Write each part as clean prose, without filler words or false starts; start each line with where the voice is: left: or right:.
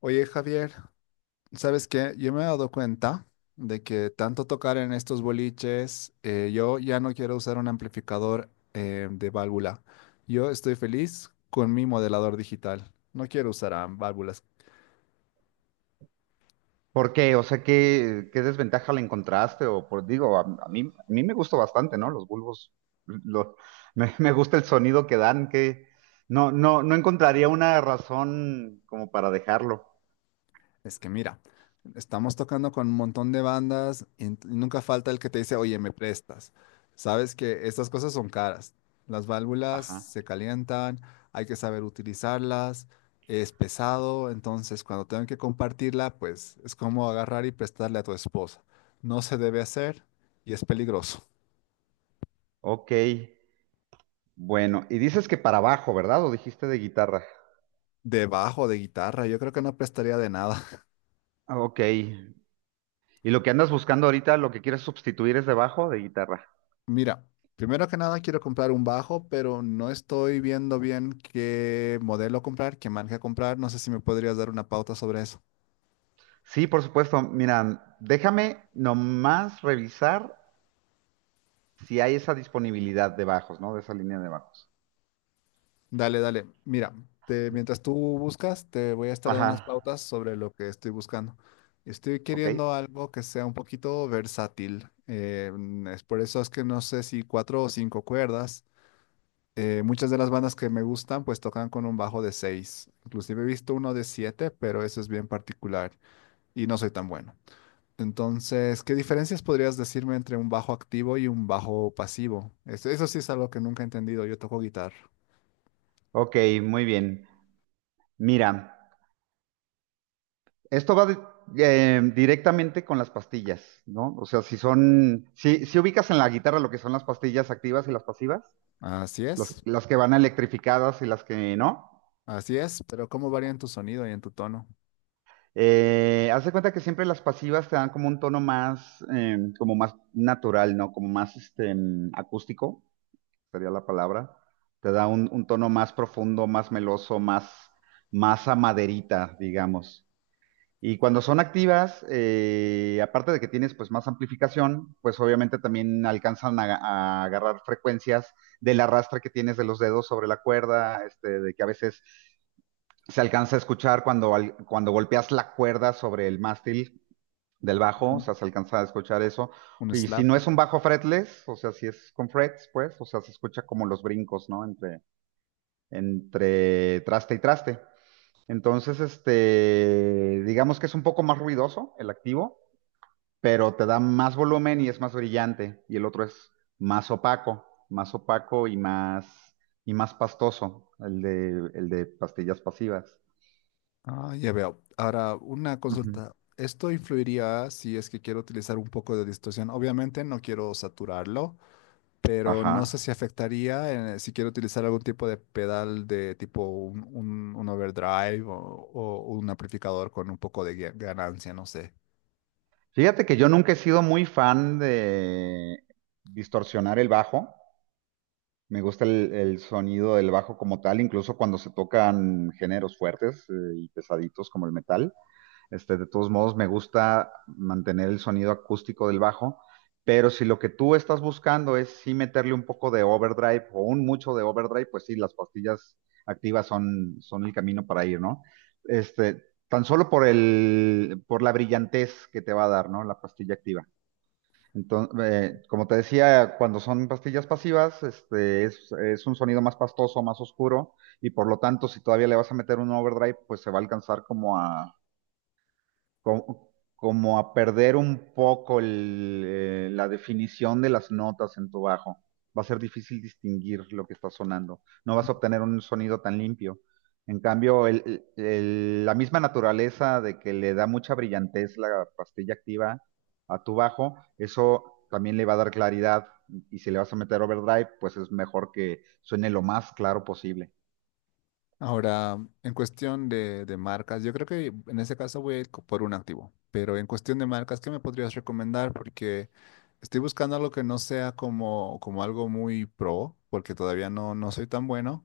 left: Oye, Javier, ¿sabes qué? Yo me he dado cuenta de que tanto tocar en estos boliches, yo ya no quiero usar un amplificador de válvula. Yo estoy feliz con mi modelador digital. No quiero usar válvulas.
right: ¿Por qué? O sea, ¿qué desventaja le encontraste? O por, digo, a mí me gustó bastante, ¿no? Los bulbos, lo- me gusta el sonido que dan, que no encontraría una razón como para dejarlo.
left: Es que mira, estamos tocando con un montón de bandas y nunca falta el que te dice, oye, me prestas. Sabes que estas cosas son caras. Las válvulas
right: Ajá.
left: se calientan, hay que saber utilizarlas, es pesado, entonces cuando tengan que compartirla, pues es como agarrar y prestarle a tu esposa. No se debe hacer y es peligroso.
right: Ok. Bueno, y dices que para bajo, ¿verdad? ¿O dijiste de guitarra?
left: Debajo de guitarra, yo creo que no prestaría de nada.
right: Ah, Ok. ¿Y lo que andas buscando ahorita, lo que quieres sustituir es de bajo o de guitarra?
left: Mira, primero que nada quiero comprar un bajo, pero no estoy viendo bien qué modelo comprar, qué marca comprar. No sé si me podrías dar una pauta sobre eso.
right: Sí, por supuesto. Mira, déjame nomás revisar si hay esa disponibilidad de bajos, ¿no? De esa línea de bajos.
left: Dale, dale. Mira, mientras tú buscas, te voy a estar dando
right: Ajá,
left: unas pautas sobre lo que estoy buscando. Estoy
right: ok.
left: queriendo algo que sea un poquito versátil. Es por eso es que no sé si cuatro o cinco cuerdas. Muchas de las bandas que me gustan pues tocan con un bajo de seis. Inclusive he visto uno de siete, pero eso es bien particular y no soy tan bueno. Entonces, ¿qué diferencias podrías decirme entre un bajo activo y un bajo pasivo? Eso sí es algo que nunca he entendido. Yo toco guitarra.
right: Ok, muy bien. Mira, esto va de- directamente con las pastillas, ¿no? O sea, si son, si, si ubicas en la guitarra lo que son las pastillas activas y las pasivas,
left: Así
right: las,
left: es,
right: las que van electrificadas y las que no.
left: así es, pero ¿cómo varían tu sonido y en tu tono?
right: Haz de cuenta que siempre las pasivas te dan como un tono más, como más natural, ¿no? Como más este, acústico, sería la palabra. Te da un tono más profundo, más meloso, más, más a maderita, digamos. Y cuando son activas, aparte de que tienes pues más amplificación, pues obviamente también alcanzan a agarrar frecuencias del arrastre que tienes de los dedos sobre la cuerda, este, de que a veces se alcanza a escuchar cuando, cuando golpeas la cuerda sobre el mástil del bajo, o
left: Ujú.
right: sea, se alcanza a escuchar eso.
left: Un
right: Y si
left: slap.
right: no es un bajo fretless, o sea, si es con frets, pues, o sea, se escucha como los brincos, ¿no? Entre, entre traste y traste. Entonces, este, digamos que es un poco más ruidoso el activo, pero te da más volumen y es más brillante. Y el otro es más opaco y más pastoso, el de pastillas pasivas.
left: Ah, ya veo. Ahora, una
right: Ujú.
left: consulta. ¿Esto influiría si es que quiero utilizar un poco de distorsión? Obviamente no quiero saturarlo, pero no sé
right: Ajá.
left: si afectaría si quiero utilizar algún tipo de pedal de tipo un overdrive o un amplificador con un poco de ganancia, no sé.
right: Fíjate que yo nunca he sido muy fan de distorsionar el bajo. Me gusta el sonido del bajo como tal, incluso cuando se tocan géneros fuertes, y pesaditos como el metal. Este, de todos modos, me gusta mantener el sonido acústico del bajo, pero si lo que tú estás buscando es sí meterle un poco de overdrive o un mucho de overdrive, pues sí, las pastillas activas son, son el camino para ir, ¿no? Este, tan solo por el, por la brillantez que te va a dar, ¿no? La pastilla activa. Entonces, como te decía, cuando son pastillas pasivas, este, es un sonido más pastoso, más oscuro, y por lo tanto, si todavía le vas a meter un overdrive, pues se va a alcanzar como a, como a perder un poco el, la definición de las notas en tu bajo. Va a ser difícil distinguir lo que está sonando. No vas a obtener un sonido tan limpio. En cambio, la misma naturaleza de que le da mucha brillantez la pastilla activa a tu bajo, eso también le va a dar claridad. Y si le vas a meter overdrive, pues es mejor que suene lo más claro posible.
left: Ahora, en cuestión de marcas, yo creo que en ese caso voy a ir por un activo, pero en cuestión de marcas, ¿qué me podrías recomendar? Porque estoy buscando algo que no sea como algo muy pro, porque todavía no, no soy tan bueno,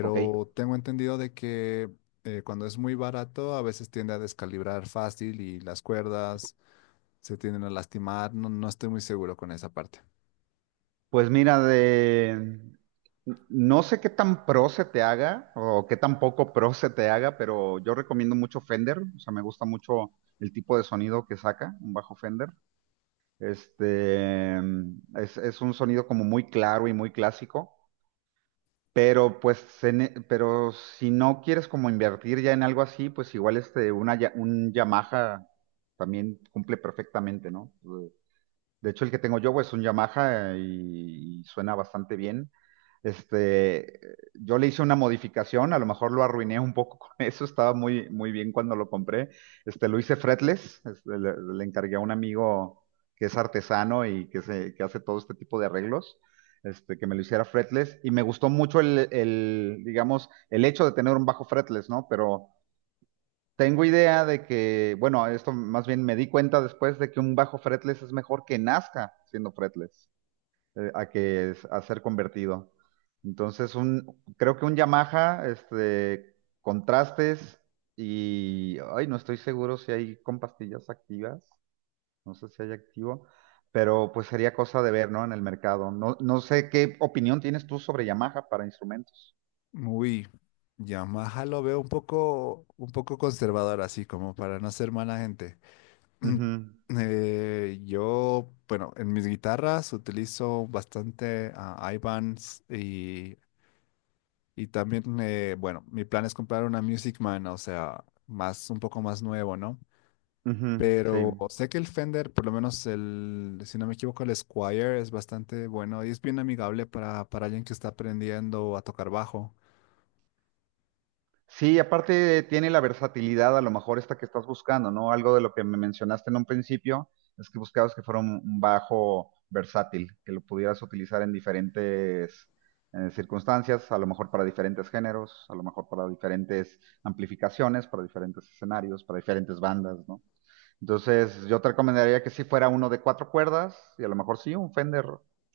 right: ¿Ok?
left: tengo entendido de que cuando es muy barato a veces tiende a descalibrar fácil y las cuerdas se tienden a lastimar, no, no estoy muy seguro con esa parte.
right: Pues mira, de... No sé qué tan pro se te haga o qué tan poco pro se te haga, pero yo recomiendo mucho Fender. O sea, me gusta mucho el tipo de sonido que saca un bajo Fender. Este es un sonido como muy claro y muy clásico, pero pero si no quieres como invertir ya en algo así, pues igual este un Yamaha también cumple perfectamente, ¿no? De hecho, el que tengo yo pues, es un Yamaha y suena bastante bien. Este, yo le hice una modificación, a lo mejor lo arruiné un poco con eso, estaba muy, muy bien cuando lo compré. Este, lo hice fretless, este, le encargué a un amigo que es artesano y que, se, que hace todo este tipo de arreglos, este, que me lo hiciera fretless. Y me gustó mucho el, digamos, el hecho de tener un bajo fretless, ¿no? Pero tengo idea de que, bueno, esto más bien me di cuenta después de que un bajo fretless es mejor que nazca siendo fretless, a ser convertido. Entonces, un, creo que un Yamaha, este, contrastes y, ay, no estoy seguro si hay con pastillas activas, no sé si hay activo, pero pues sería cosa de ver, ¿no? En el mercado. No, no sé qué opinión tienes tú sobre Yamaha para instrumentos.
left: Uy, Yamaha lo veo un poco conservador así, como para no ser mala gente. Yo, bueno, en mis guitarras utilizo bastante a Ibanez y también, bueno, mi plan es comprar una Music Man, o sea, más, un poco más nuevo, ¿no?
right: Sí.
left: Pero sé que el Fender, por lo menos el, si no me equivoco, el Squire es bastante bueno y es bien amigable para alguien que está aprendiendo a tocar bajo.
right: Sí, aparte tiene la versatilidad, a lo mejor esta que estás buscando, ¿no? Algo de lo que me mencionaste en un principio, es que buscabas que fuera un bajo versátil, que lo pudieras utilizar en diferentes circunstancias, a lo mejor para diferentes géneros, a lo mejor para diferentes amplificaciones, para diferentes escenarios, para diferentes bandas, ¿no? Entonces, yo te recomendaría que sí fuera uno de 4 cuerdas y a lo mejor sí un Fender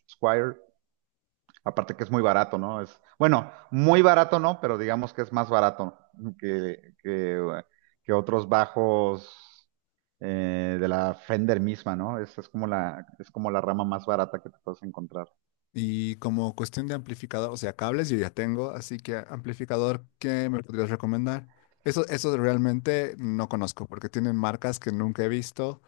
right: Squire. Aparte que es muy barato, ¿no? Es, bueno, muy barato no, pero digamos que es más barato que, que, que otros bajos de la Fender misma, ¿no? Es como la rama más barata que te puedes encontrar.
left: Y como cuestión de amplificador, o sea, cables yo ya tengo, así que amplificador, ¿qué me podrías recomendar? Eso realmente no conozco, porque tienen marcas que nunca he visto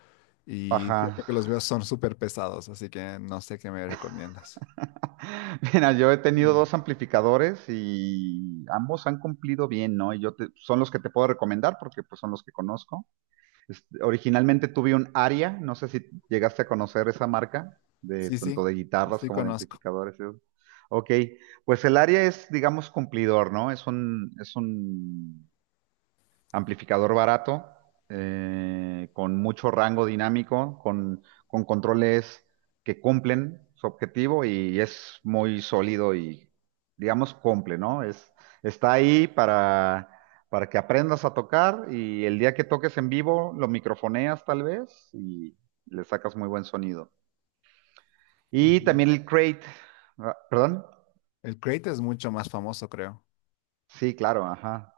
left: y
right: Ajá.
left: siempre que los veo son súper pesados, así que no sé qué me recomiendas.
right: Mira, yo he tenido
left: Mm.
right: 2 amplificadores y ambos han cumplido bien, ¿no? Y son los que te puedo recomendar porque pues son los que conozco. Originalmente tuve un Aria, no sé si llegaste a conocer esa marca, de
left: Sí, sí,
right: tanto de guitarras
left: sí
right: como de
left: conozco.
right: amplificadores. Y Ok, pues el Aria es, digamos, cumplidor, ¿no? Es un amplificador barato, con mucho rango dinámico, con controles que cumplen su objetivo y es muy sólido y, digamos, cumple, ¿no? Es, está ahí para que aprendas a tocar y el día que toques en vivo lo microfoneas tal vez y le sacas muy buen sonido. Y
left: Ujú.
right: también el crate, ah, ¿perdón?
left: El Crate es mucho más famoso, creo.
right: Sí, claro, ajá.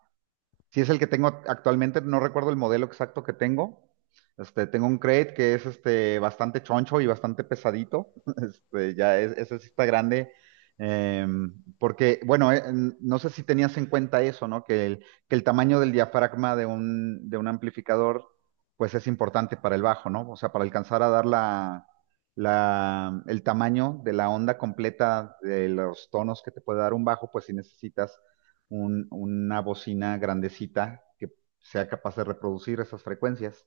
right: Si es el que tengo actualmente, no recuerdo el modelo exacto que tengo. Este, tengo un crate que es este, bastante choncho y bastante pesadito. Este, ya es, ese sí está grande. Porque, bueno, no sé si tenías en cuenta eso, ¿no? Que el tamaño del diafragma de un amplificador, pues es importante para el bajo, ¿no? O sea, para alcanzar a dar la, el tamaño de la onda completa de los tonos que te puede dar un bajo, pues si necesitas una bocina grandecita que sea capaz de reproducir esas frecuencias.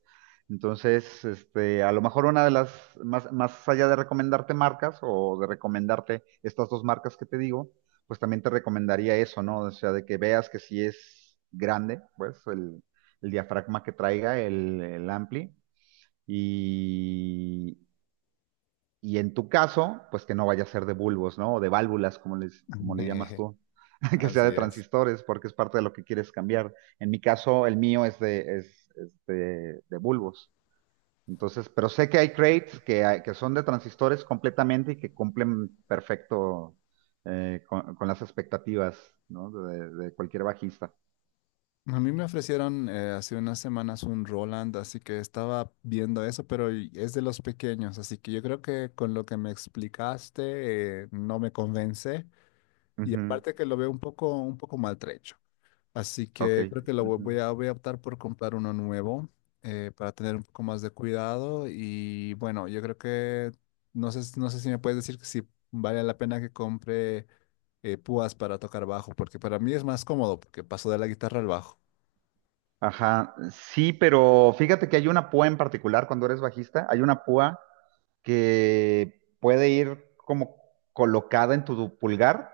right: Entonces, este, a lo mejor una de las, más, más allá de recomendarte marcas o de recomendarte estas dos marcas que te digo, pues también te recomendaría eso, ¿no? O sea, de que veas que si es grande, pues el diafragma que traiga el ampli y, y en tu caso, pues que no vaya a ser de bulbos, ¿no? O de válvulas, como, les, como le llamas tú, que sea de
left: Así es.
right: transistores, porque es parte de lo que quieres cambiar. En mi caso, el mío es de bulbos. Entonces, pero sé que hay crates que son de transistores completamente y que cumplen perfecto con las expectativas, ¿no? De cualquier bajista.
left: A mí me ofrecieron hace unas semanas un Roland, así que estaba viendo eso, pero es de los pequeños, así que yo creo que con lo que me explicaste no me convence y
right: Ujú,
left: aparte que lo veo un poco maltrecho, así
right: Ok.
left: que creo que lo
right: Ujú.
left: voy a, optar por comprar uno nuevo para tener un poco más de cuidado y bueno, yo creo que no sé si me puedes decir que si vale la pena que compre púas para tocar bajo, porque para mí es más cómodo, porque paso de la guitarra al bajo.
right: Ajá, sí, pero fíjate que hay una púa en particular cuando eres bajista, hay una púa que puede ir como colocada en tu pulgar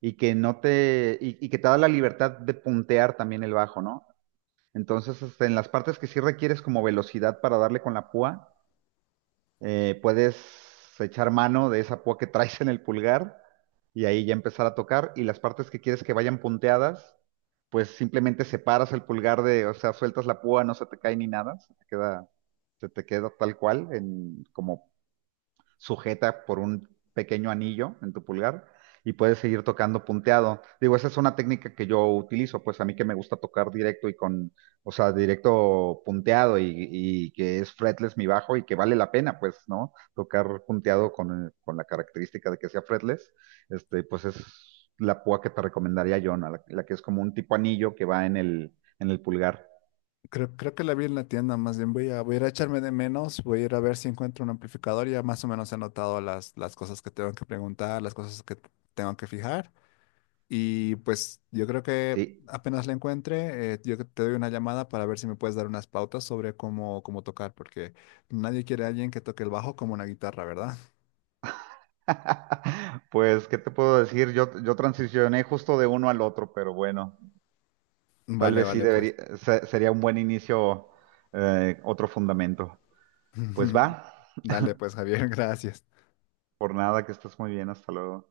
right: y que no te, y que te da la libertad de puntear también el bajo, ¿no? Entonces, este, en las partes que sí requieres como velocidad para darle con la púa, puedes echar mano de esa púa que traes en el pulgar y ahí ya empezar a tocar. Y las partes que quieres que vayan punteadas, pues simplemente separas el pulgar de, o sea, sueltas la púa, no se te cae ni nada, se te queda tal cual, en, como sujeta por un pequeño anillo en tu pulgar y puedes seguir tocando punteado. Digo, esa es una técnica que yo utilizo, pues a mí que me gusta tocar directo y con, o sea, directo punteado y que es fretless mi bajo y que vale la pena, pues, ¿no? Tocar punteado con la característica de que sea fretless, este, pues es la púa que te recomendaría yo, ¿no? La que es como un tipo anillo que va en el pulgar,
left: Creo que la vi en la tienda, más bien voy a, ir a echarme de menos, voy a ir a ver si encuentro un amplificador, ya más o menos he anotado las cosas que tengo que preguntar, las cosas que tengo que fijar y pues yo creo que
right: ¿sí?
left: apenas la encuentre, yo te doy una llamada para ver si me puedes dar unas pautas sobre cómo tocar, porque nadie quiere a alguien que toque el bajo como una guitarra, ¿verdad?
right: Pues, ¿qué te puedo decir? Yo transicioné justo de uno al otro, pero bueno. Tal
left: Vale,
right: vez sí
left: vale,
right: debería,
left: pues.
right: sería un buen inicio, otro fundamento. Pues va,
left: Dale, pues, Javier, gracias.
right: por nada, que estés muy bien, hasta luego.